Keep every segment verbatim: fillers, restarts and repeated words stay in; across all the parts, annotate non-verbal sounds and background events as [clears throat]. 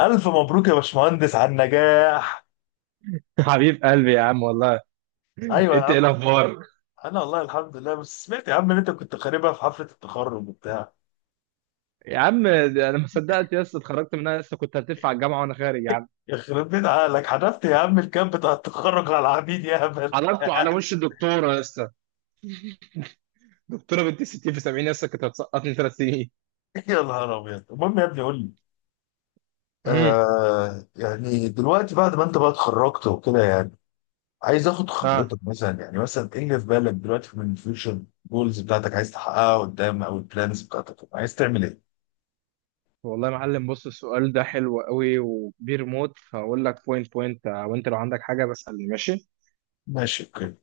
ألف مبروك يا باشمهندس على النجاح. حبيب قلبي يا عم والله. أيوة يا انت عم. ايه الاخبار أنا والله الحمد لله، بس سمعت يا عم إن أنت كنت خاربها في حفلة التخرج وبتاع. يا عم؟ ده انا ما صدقت يا اسطى، اتخرجت منها لسه، كنت هتدفع الجامعه وانا خارج يا عم. يخرب بيت عقلك، حذفت يا عم الكامب بتاع التخرج على العبيد يا هبل. حضرته على وش الدكتوره يا اسطى. دكتوره بنت ستين في سبعين يا اسطى، كانت هتسقطني ثلاث سنين. [laughs] يا نهار أبيض. المهم يا ابني قول لي، امم. آه يعني دلوقتي بعد ما أنت بقى اتخرجت وكده، يعني عايز آخد خبرتك ها. مثلا، يعني مثلا إيه اللي في بالك دلوقتي من الفيوتشر جولز بتاعتك عايز تحققها قدام، أو البلانز بتاعتك عايز تعمل إيه؟ والله يا معلم، بص، السؤال ده حلو قوي وكبير موت، فاقول لك بوينت بوينت، وانت لو عندك حاجه بسألني، ماشي. ماشي، أوكي.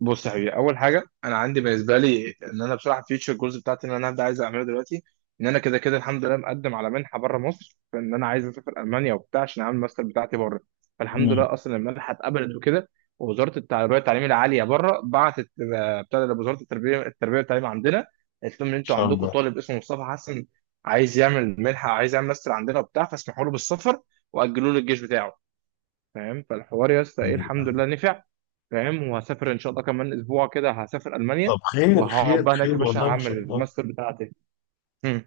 بص يا حبيبي، اول حاجه انا عندي بالنسبه لي ان انا بصراحه فيوتشر جولز بتاعتي ان انا هبدا عايز اعملها دلوقتي. ان انا كده كده الحمد لله مقدم على منحه بره مصر، فان انا عايز اسافر المانيا وبتاع عشان اعمل الماستر بتاعتي بره. مم، فالحمد إن لله اصلا المنحه اتقبلت وكده. ووزاره التربيه والتعليم العاليه بره بعتت، آه، بتاع ده وزاره التربيه التربيه والتعليم عندنا، قالت لهم ان انتوا شاء عندكم طالب اسمه مصطفى حسن، عايز يعمل منحه، عايز يعمل ماستر عندنا وبتاع، فاسمحوا له بالسفر، واجلوا له الجيش بتاعه. فاهم، فالحوار يا اسطى ايه؟ الحمد الله. لله نفع. فاهم، وهسافر ان شاء الله كمان اسبوع كده هسافر المانيا. طب خير وهقعد خير بقى هناك خير، يا باشا والله ان هعمل شاء الله. الماستر بتاعتي. مم.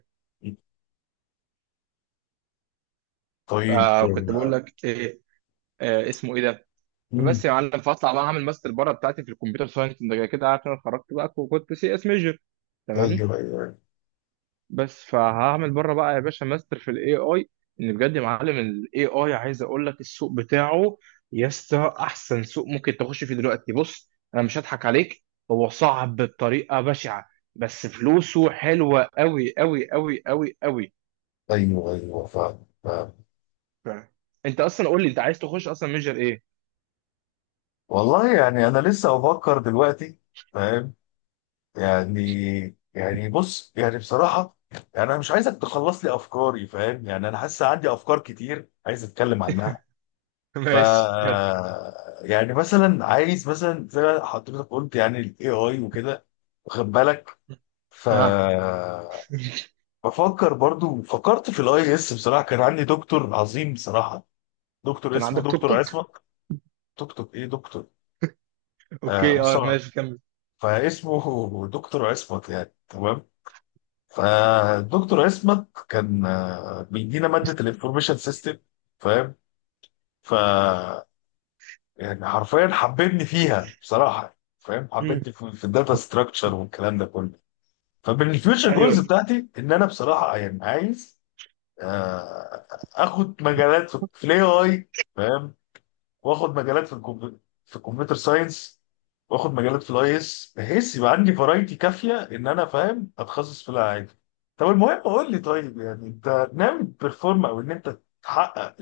طيب. فكنت بقول لك ايه؟ آه اسمه ايه ده؟ مم. فبس يا معلم، فاطلع بقى اعمل ماستر بره بتاعتي في الكمبيوتر ساينس، انت كده عارف إن انا اتخرجت بقى وكنت سي اس ميجر. تمام. ايوه ايوه بس فهعمل بره بقى يا باشا ماستر في الاي اي. ان بجد يا معلم الاي اي عايز اقول لك، السوق بتاعه يا اسطى احسن سوق ممكن تخش فيه دلوقتي. بص انا مش هضحك عليك، هو صعب بطريقه بشعه، بس فلوسه حلوه قوي قوي قوي قوي قوي. ايوه ايوه، فاهم فاهم. انت اصلا قول لي انت عايز تخش اصلا ميجر ايه؟ والله يعني انا لسه بفكر دلوقتي. فاهم يعني. يعني بص، يعني بصراحه يعني انا مش عايزك تخلص لي افكاري، فاهم؟ يعني انا حاسس عندي افكار كتير عايز اتكلم عنها. [laughs] ف ماشي كان. يعني مثلا عايز، مثلا زي ما حضرتك قلت يعني الاي اي وكده، واخد بالك؟ ف ها. [laughs] بفكر برضو، فكرت في الاي اس. بصراحه كان عندي دكتور عظيم بصراحه، دكتور كان اسمه عندك توك دكتور توك؟ عصمت. دكتور ايه دكتور؟ آه اوكي، اه، مصطفى. ماشي كمل. فاسمه دكتور عصمت يعني تمام. فالدكتور عصمت كان آه، بيدينا ماده الانفورميشن سيستم، فاهم؟ ف يعني حرفيا حببني فيها بصراحه، فاهم؟ مم. حببني في, في الداتا ستراكشر والكلام ده كله. فمن الفيوتشر جولز ايوه. بتاعتي ان انا بصراحه يعني عايز آه، اخد مجالات في في الاي اي، فاهم؟ واخد مجالات في الكمبيوتر، في الكمبيوتر ساينس، واخد مجالات في الاي اس، بحيث يبقى عندي فرايتي كافيه ان انا، فاهم، اتخصص في العادي. طب المهم قول لي، طيب يعني انت ناوي تبرفورم او ان انت تحقق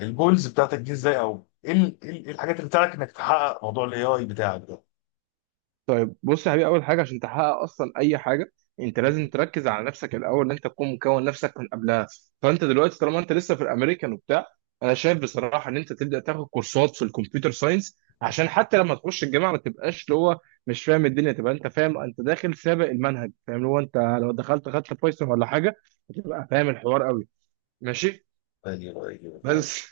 الجولز بتاعتك دي ازاي؟ او ايه ال- إيه ال- إيه الحاجات اللي بتاعتك انك تحقق موضوع الاي اي بتاعك ده؟ طيب بص يا حبيبي، اول حاجه عشان تحقق اصلا اي حاجه، انت لازم [laughs] تركز على نفسك الاول، ان انت تكون مكون نفسك من قبلها. فانت دلوقتي طالما انت لسه في الامريكان وبتاع، انا شايف بصراحه ان انت تبدا تاخد كورسات في الكمبيوتر ساينس، عشان حتى لما تخش الجامعه ما تبقاش اللي هو مش فاهم الدنيا، تبقى انت فاهم انت داخل سابق المنهج. فاهم؟ اللي هو انت لو دخلت خدت بايثون ولا حاجه هتبقى فاهم الحوار قوي. ماشي. أيوة، أيوة. آه. بس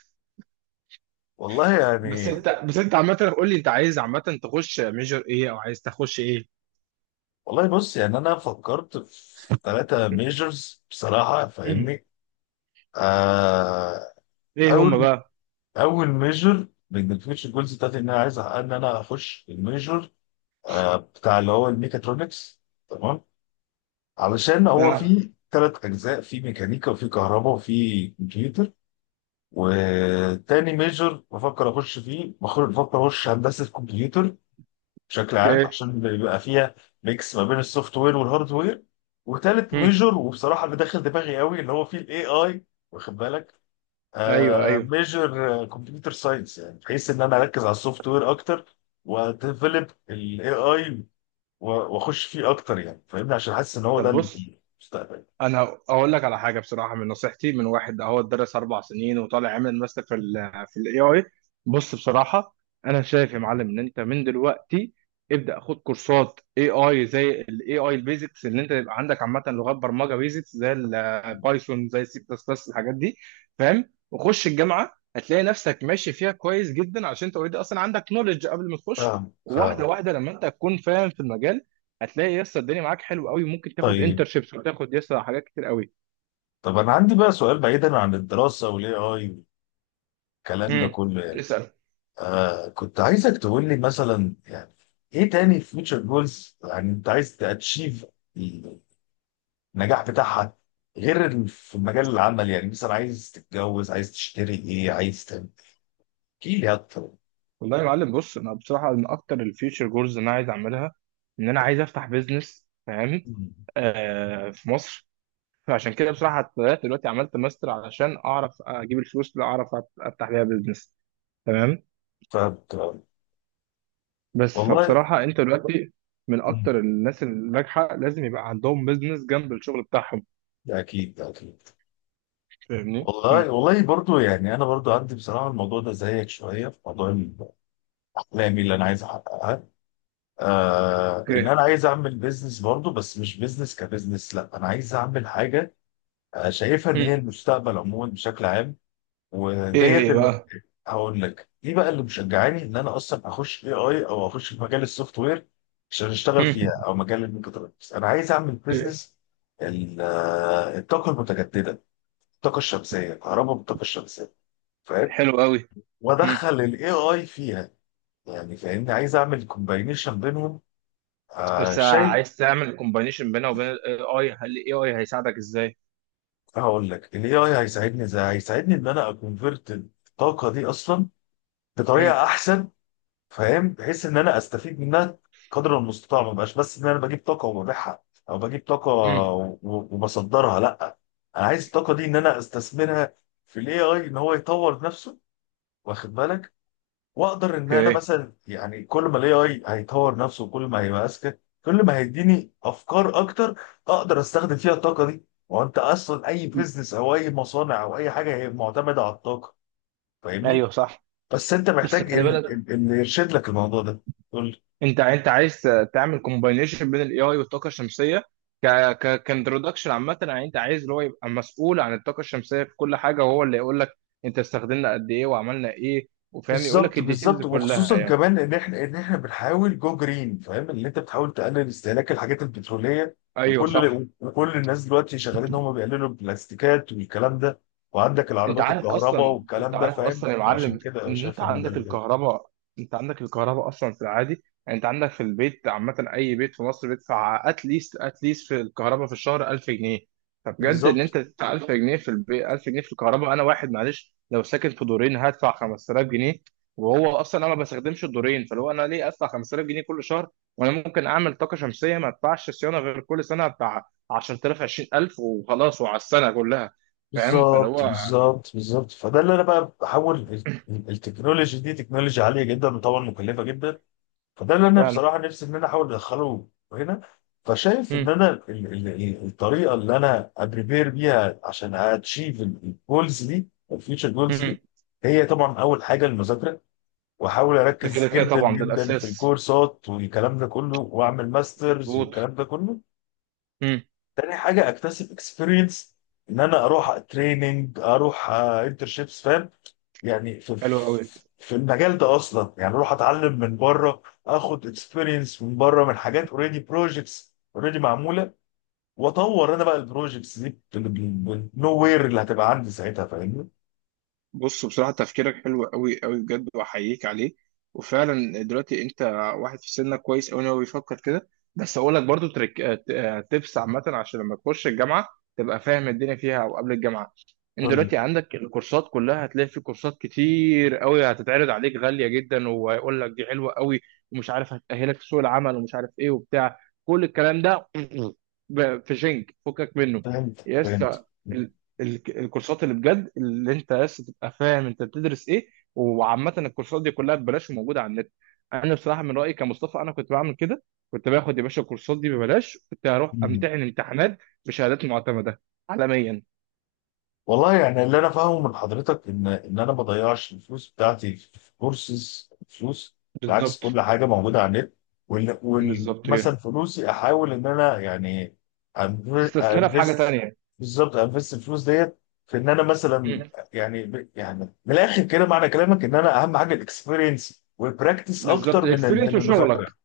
والله بس يعني. انت بس انت عامه قول لي انت عايز عامه تخش ميجر ايه او عايز تخش ايه؟ والله بص، يعني انا فكرت في ثلاثة [laughs] ميجرز بصراحة، مم. فاهمني؟ آه. ايه هم؟ اول، اول ميجر من الفيوتشر جولز بتاعتي ان انا عايز أحقق ان انا اخش الميجر آه بتاع اللي هو الميكاترونكس، تمام؟ علشان هو بقى. فيه ثلاث اجزاء، فيه ميكانيكا وفيه كهرباء وفيه كمبيوتر. وتاني ميجر بفكر اخش فيه، بخ- بفكر اخش هندسة كمبيوتر بشكل عام، اوكي. عشان بيبقى فيها ميكس ما بين السوفت وير والهارد وير. وتالت مم. ميجور، وبصراحه اللي داخل دماغي قوي، اللي هو فيه الاي اي، واخد بالك؟ ايوه آه، ايوه. ميجور كمبيوتر ساينس، يعني بحيث ان انا اركز على السوفت وير اكتر، واديفلوب الاي اي واخش فيه اكتر يعني، فاهمني؟ عشان حاسس ان هو ده طب بص، المستقبل. انا اقول لك على حاجه بصراحه، من نصيحتي من واحد اهو درس اربع سنين وطالع عامل ماستر في ال في الاي اي. بص بصراحه، انا شايف يا معلم ان انت من دلوقتي ابدا خد كورسات اي اي زي الاي اي البيزكس، اللي انت يبقى عندك عامه لغات برمجه بيزكس زي البايثون زي السي بلس بلس الحاجات دي، فاهم؟ وخش الجامعه هتلاقي نفسك ماشي فيها كويس جدا، عشان انت اوريدي اصلا عندك نولج قبل ما تخش، فاهم واحده فاهم. واحده لما انت تكون فاهم في المجال هتلاقي يسا الدنيا معاك حلو قوي، ممكن تاخد طيب. انترشيبس وتاخد يسا حاجات كتير قوي. طب انا عندي بقى سؤال بعيدا عن الدراسه والاي اي والكلام ده امم. كله يعني. اسال. آه، كنت عايزك تقول لي مثلا يعني، ايه تاني فيوتشر جولز يعني انت عايز تاتشيف النجاح بتاعها؟ غير ال- في مجال العمل، يعني مثلا عايز تتجوز، عايز تشتري ايه، عايز تعمل، احكي لي اكتر. والله يا معلم بص، انا بصراحه من اكتر الفيوتشر جولز اللي انا عايز اعملها ان انا عايز افتح بيزنس، فاهم؟ مم. آه، في مصر. فعشان كده بصراحه بدات دلوقتي عملت ماستر علشان اعرف اجيب الفلوس اللي اعرف أت- افتح بيها بيزنس. تمام. ف بس والله. فبصراحه انت دلوقتي من مم. اكتر الناس الناجحه لازم يبقى عندهم بيزنس جنب الشغل بتاعهم. ده اكيد ده اكيد. فاهمني؟ والله مم. والله، برضو يعني انا برضو عندي بصراحه الموضوع ده زيك شويه. في موضوع احلامي اللي انا عايز احققها، آه، ان اوكي. انا عايز اعمل بيزنس برضو، بس مش بيزنس كبيزنس، لا، انا عايز اعمل حاجه آه، شايفها ان هي امم. المستقبل عموما بشكل عام. ايه وديت هي ال... بقى؟ هقول لك. دي بقى اللي مشجعاني ان انا اصلا اخش اي اي، او اخش في مجال السوفت وير عشان اشتغل امم. فيها، او مجال الميكاترونكس. انا عايز اعمل بزنس الطاقه المتجدده، الطاقه الشمسيه، الكهرباء بالطاقه الشمسيه، فاهم؟ حلو قوي. مم. وادخل الاي اي فيها، يعني فاهمني؟ عايز اعمل كومباينيشن بينهم. آه بس شيء. عايز تعمل كومبانيشن بينها وبين الاي اي، هل الاي اي هيساعدك ازاي؟ هقول لك الاي اي هيساعدني ازاي. هيساعدني ان انا اكونفرت الطاقه دي اصلا مم. بطريقه احسن، فاهم؟ بحيث ان انا استفيد منها قدر المستطاع، ما بقاش بس ان انا بجيب طاقه وببيعها، او بجيب طاقه مم. و- وبصدرها، لا. انا عايز الطاقه دي ان انا استثمرها في الاي اي، ان هو يطور نفسه، واخد بالك؟ واقدر ان انا اوكي. مثلا يعني كل ما الاي اي هيطور نفسه وكل ما هيبقى اذكى، كل ما هيديني افكار اكتر، اقدر استخدم فيها الطاقه دي. وانت اصلا اي بيزنس او اي مصانع او اي حاجه هي معتمده على الطاقه، ايوه فاهمني؟ صح. بس انت بس محتاج خلي ال- بالك، ال- اللي يرشد لك الموضوع ده. انت انت عايز تعمل كومباينيشن بين الاي اي والطاقه الشمسيه، ك ك كانترودكشن عامه، يعني انت عايز اللي هو يبقى مسؤول عن الطاقه الشمسيه في كل حاجه، وهو اللي يقول لك انت استخدمنا قد ايه وعملنا ايه، وفاهم، يقول لك بالظبط الديتيلز بالظبط. كلها وخصوصا يعني. كمان ان احنا ان احنا بنحاول جو جرين، فاهم؟ ان انت بتحاول تقلل استهلاك الحاجات البتروليه. ايوه صح. وكل وكل الناس دلوقتي شغالين ان هم بيقللوا البلاستيكات والكلام ده، وعندك انت العربيات عارف الكهرباء اصلا انت والكلام ده، عارف فاهم؟ اصلا يا فعشان معلم كده انا ان انت شايف ان ده عندك اللي جاي. الكهرباء. انت عندك الكهرباء اصلا في العادي، يعني انت عندك في البيت، عامه اي بيت في مصر بيدفع اتليست اتليست في الكهرباء في الشهر ألف جنيه. فبجد ان انت بالظبط تدفع ألف جنيه في البيت، ألف جنيه في الكهرباء. انا واحد معلش لو ساكن في دورين هدفع خمسة آلاف جنيه. وهو اصلا انا ما بستخدمش الدورين، فلو انا ليه ادفع خمسة آلاف جنيه كل شهر؟ وانا ممكن اعمل طاقه شمسيه ما ادفعش صيانه غير كل سنه بتاع عشرة آلاف عشرين ألف وخلاص، وعلى السنه كلها. فاهم، فاللي بالظبط هو بالظبط بالظبط. فده اللي انا بقى بحاول ال- ال- التكنولوجي دي تكنولوجيا عاليه جدا وطبعا مكلفه جدا. فده اللي انا فعلا. بصراحه نفسي ان انا احاول ادخله هنا. فشايف ان مم. انا ال- ال- ال- الطريقه اللي انا ابريبير بيها عشان اتشيف الجولز دي، الفيوتشر جولز دي، مم. هي طبعا اول حاجه المذاكره، واحاول ده كده اركز كده جدا طبعا ده جدا في الاساس، الكورسات والكلام ده كله، واعمل ماسترز مظبوط. والكلام ده كله. مم. تاني حاجه اكتسب اكسبيرينس، ان انا اروح تريننج، اروح انترشيبس، فاهم؟ يعني في، حلو قوي. في المجال ده اصلا، يعني اروح اتعلم من بره، اخد اكسبيرينس من بره، من حاجات اوريدي بروجكتس اوريدي معموله، واطور انا بقى البروجكتس دي بالنو وير اللي هتبقى عندي ساعتها، فاهمني؟ بص بصراحة، تفكيرك حلو قوي قوي بجد وأحييك عليه. وفعلا دلوقتي أنت واحد في سنك كويس قوي إن هو بيفكر كده. بس أقول لك برضو تريك، آه، ت- آه، تبس عامة عشان لما تخش الجامعة تبقى فاهم الدنيا فيها، أو قبل الجامعة. أنت قول لي. دلوقتي عندك الكورسات كلها، هتلاقي في كورسات كتير قوي هتتعرض عليك غالية جدا ويقول لك دي حلوة قوي ومش عارف هتأهلك في سوق العمل ومش عارف إيه وبتاع، كل الكلام ده [clears throat] ب- في شنك فكك منه فهمت يا فهمت. اسطى. ال- الكورسات اللي بجد اللي انت بس تبقى فاهم انت بتدرس ايه، وعامه الكورسات دي كلها ببلاش وموجوده على النت. انا بصراحه من رايي كمصطفى، انا كنت بعمل كده، كنت باخد يا باشا الكورسات دي ببلاش، كنت هروح امتحن امتحانات بشهادات معتمده عالميا. والله يعني اللي انا فاهمه من حضرتك ان ان انا ما بضيعش الفلوس بتاعتي في كورسز فلوس. بالعكس، بالظبط. كل حاجه موجوده على النت وال- بالظبط ومثلا كده. فلوسي احاول ان انا يعني تستثمرها في حاجه انفست. تانيه. بالظبط، انفست الفلوس ديت في ان انا مثلا مم. يعني، ب- يعني من الاخر كده معنى كلامك ان انا اهم حاجه الاكسبيرينس والبراكتس اكتر بالظبط، من ال- الاكسبيرينس من المذاكره. وشغلك.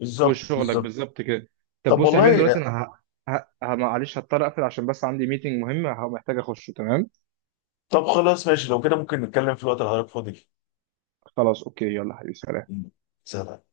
بالظبط وشغلك بالظبط. بالظبط كده. طب طب بص يا حبيبي والله. دلوقتي انا ه... ه... ه- معلش هضطر اقفل عشان بس عندي ميتنج مهم، محتاج اخشه. تمام. طب خلاص ماشي، لو كده ممكن نتكلم في الوقت اللي حضرتك فاضي فيه. خلاص اوكي، يلا حبيبي، سلام. سلام.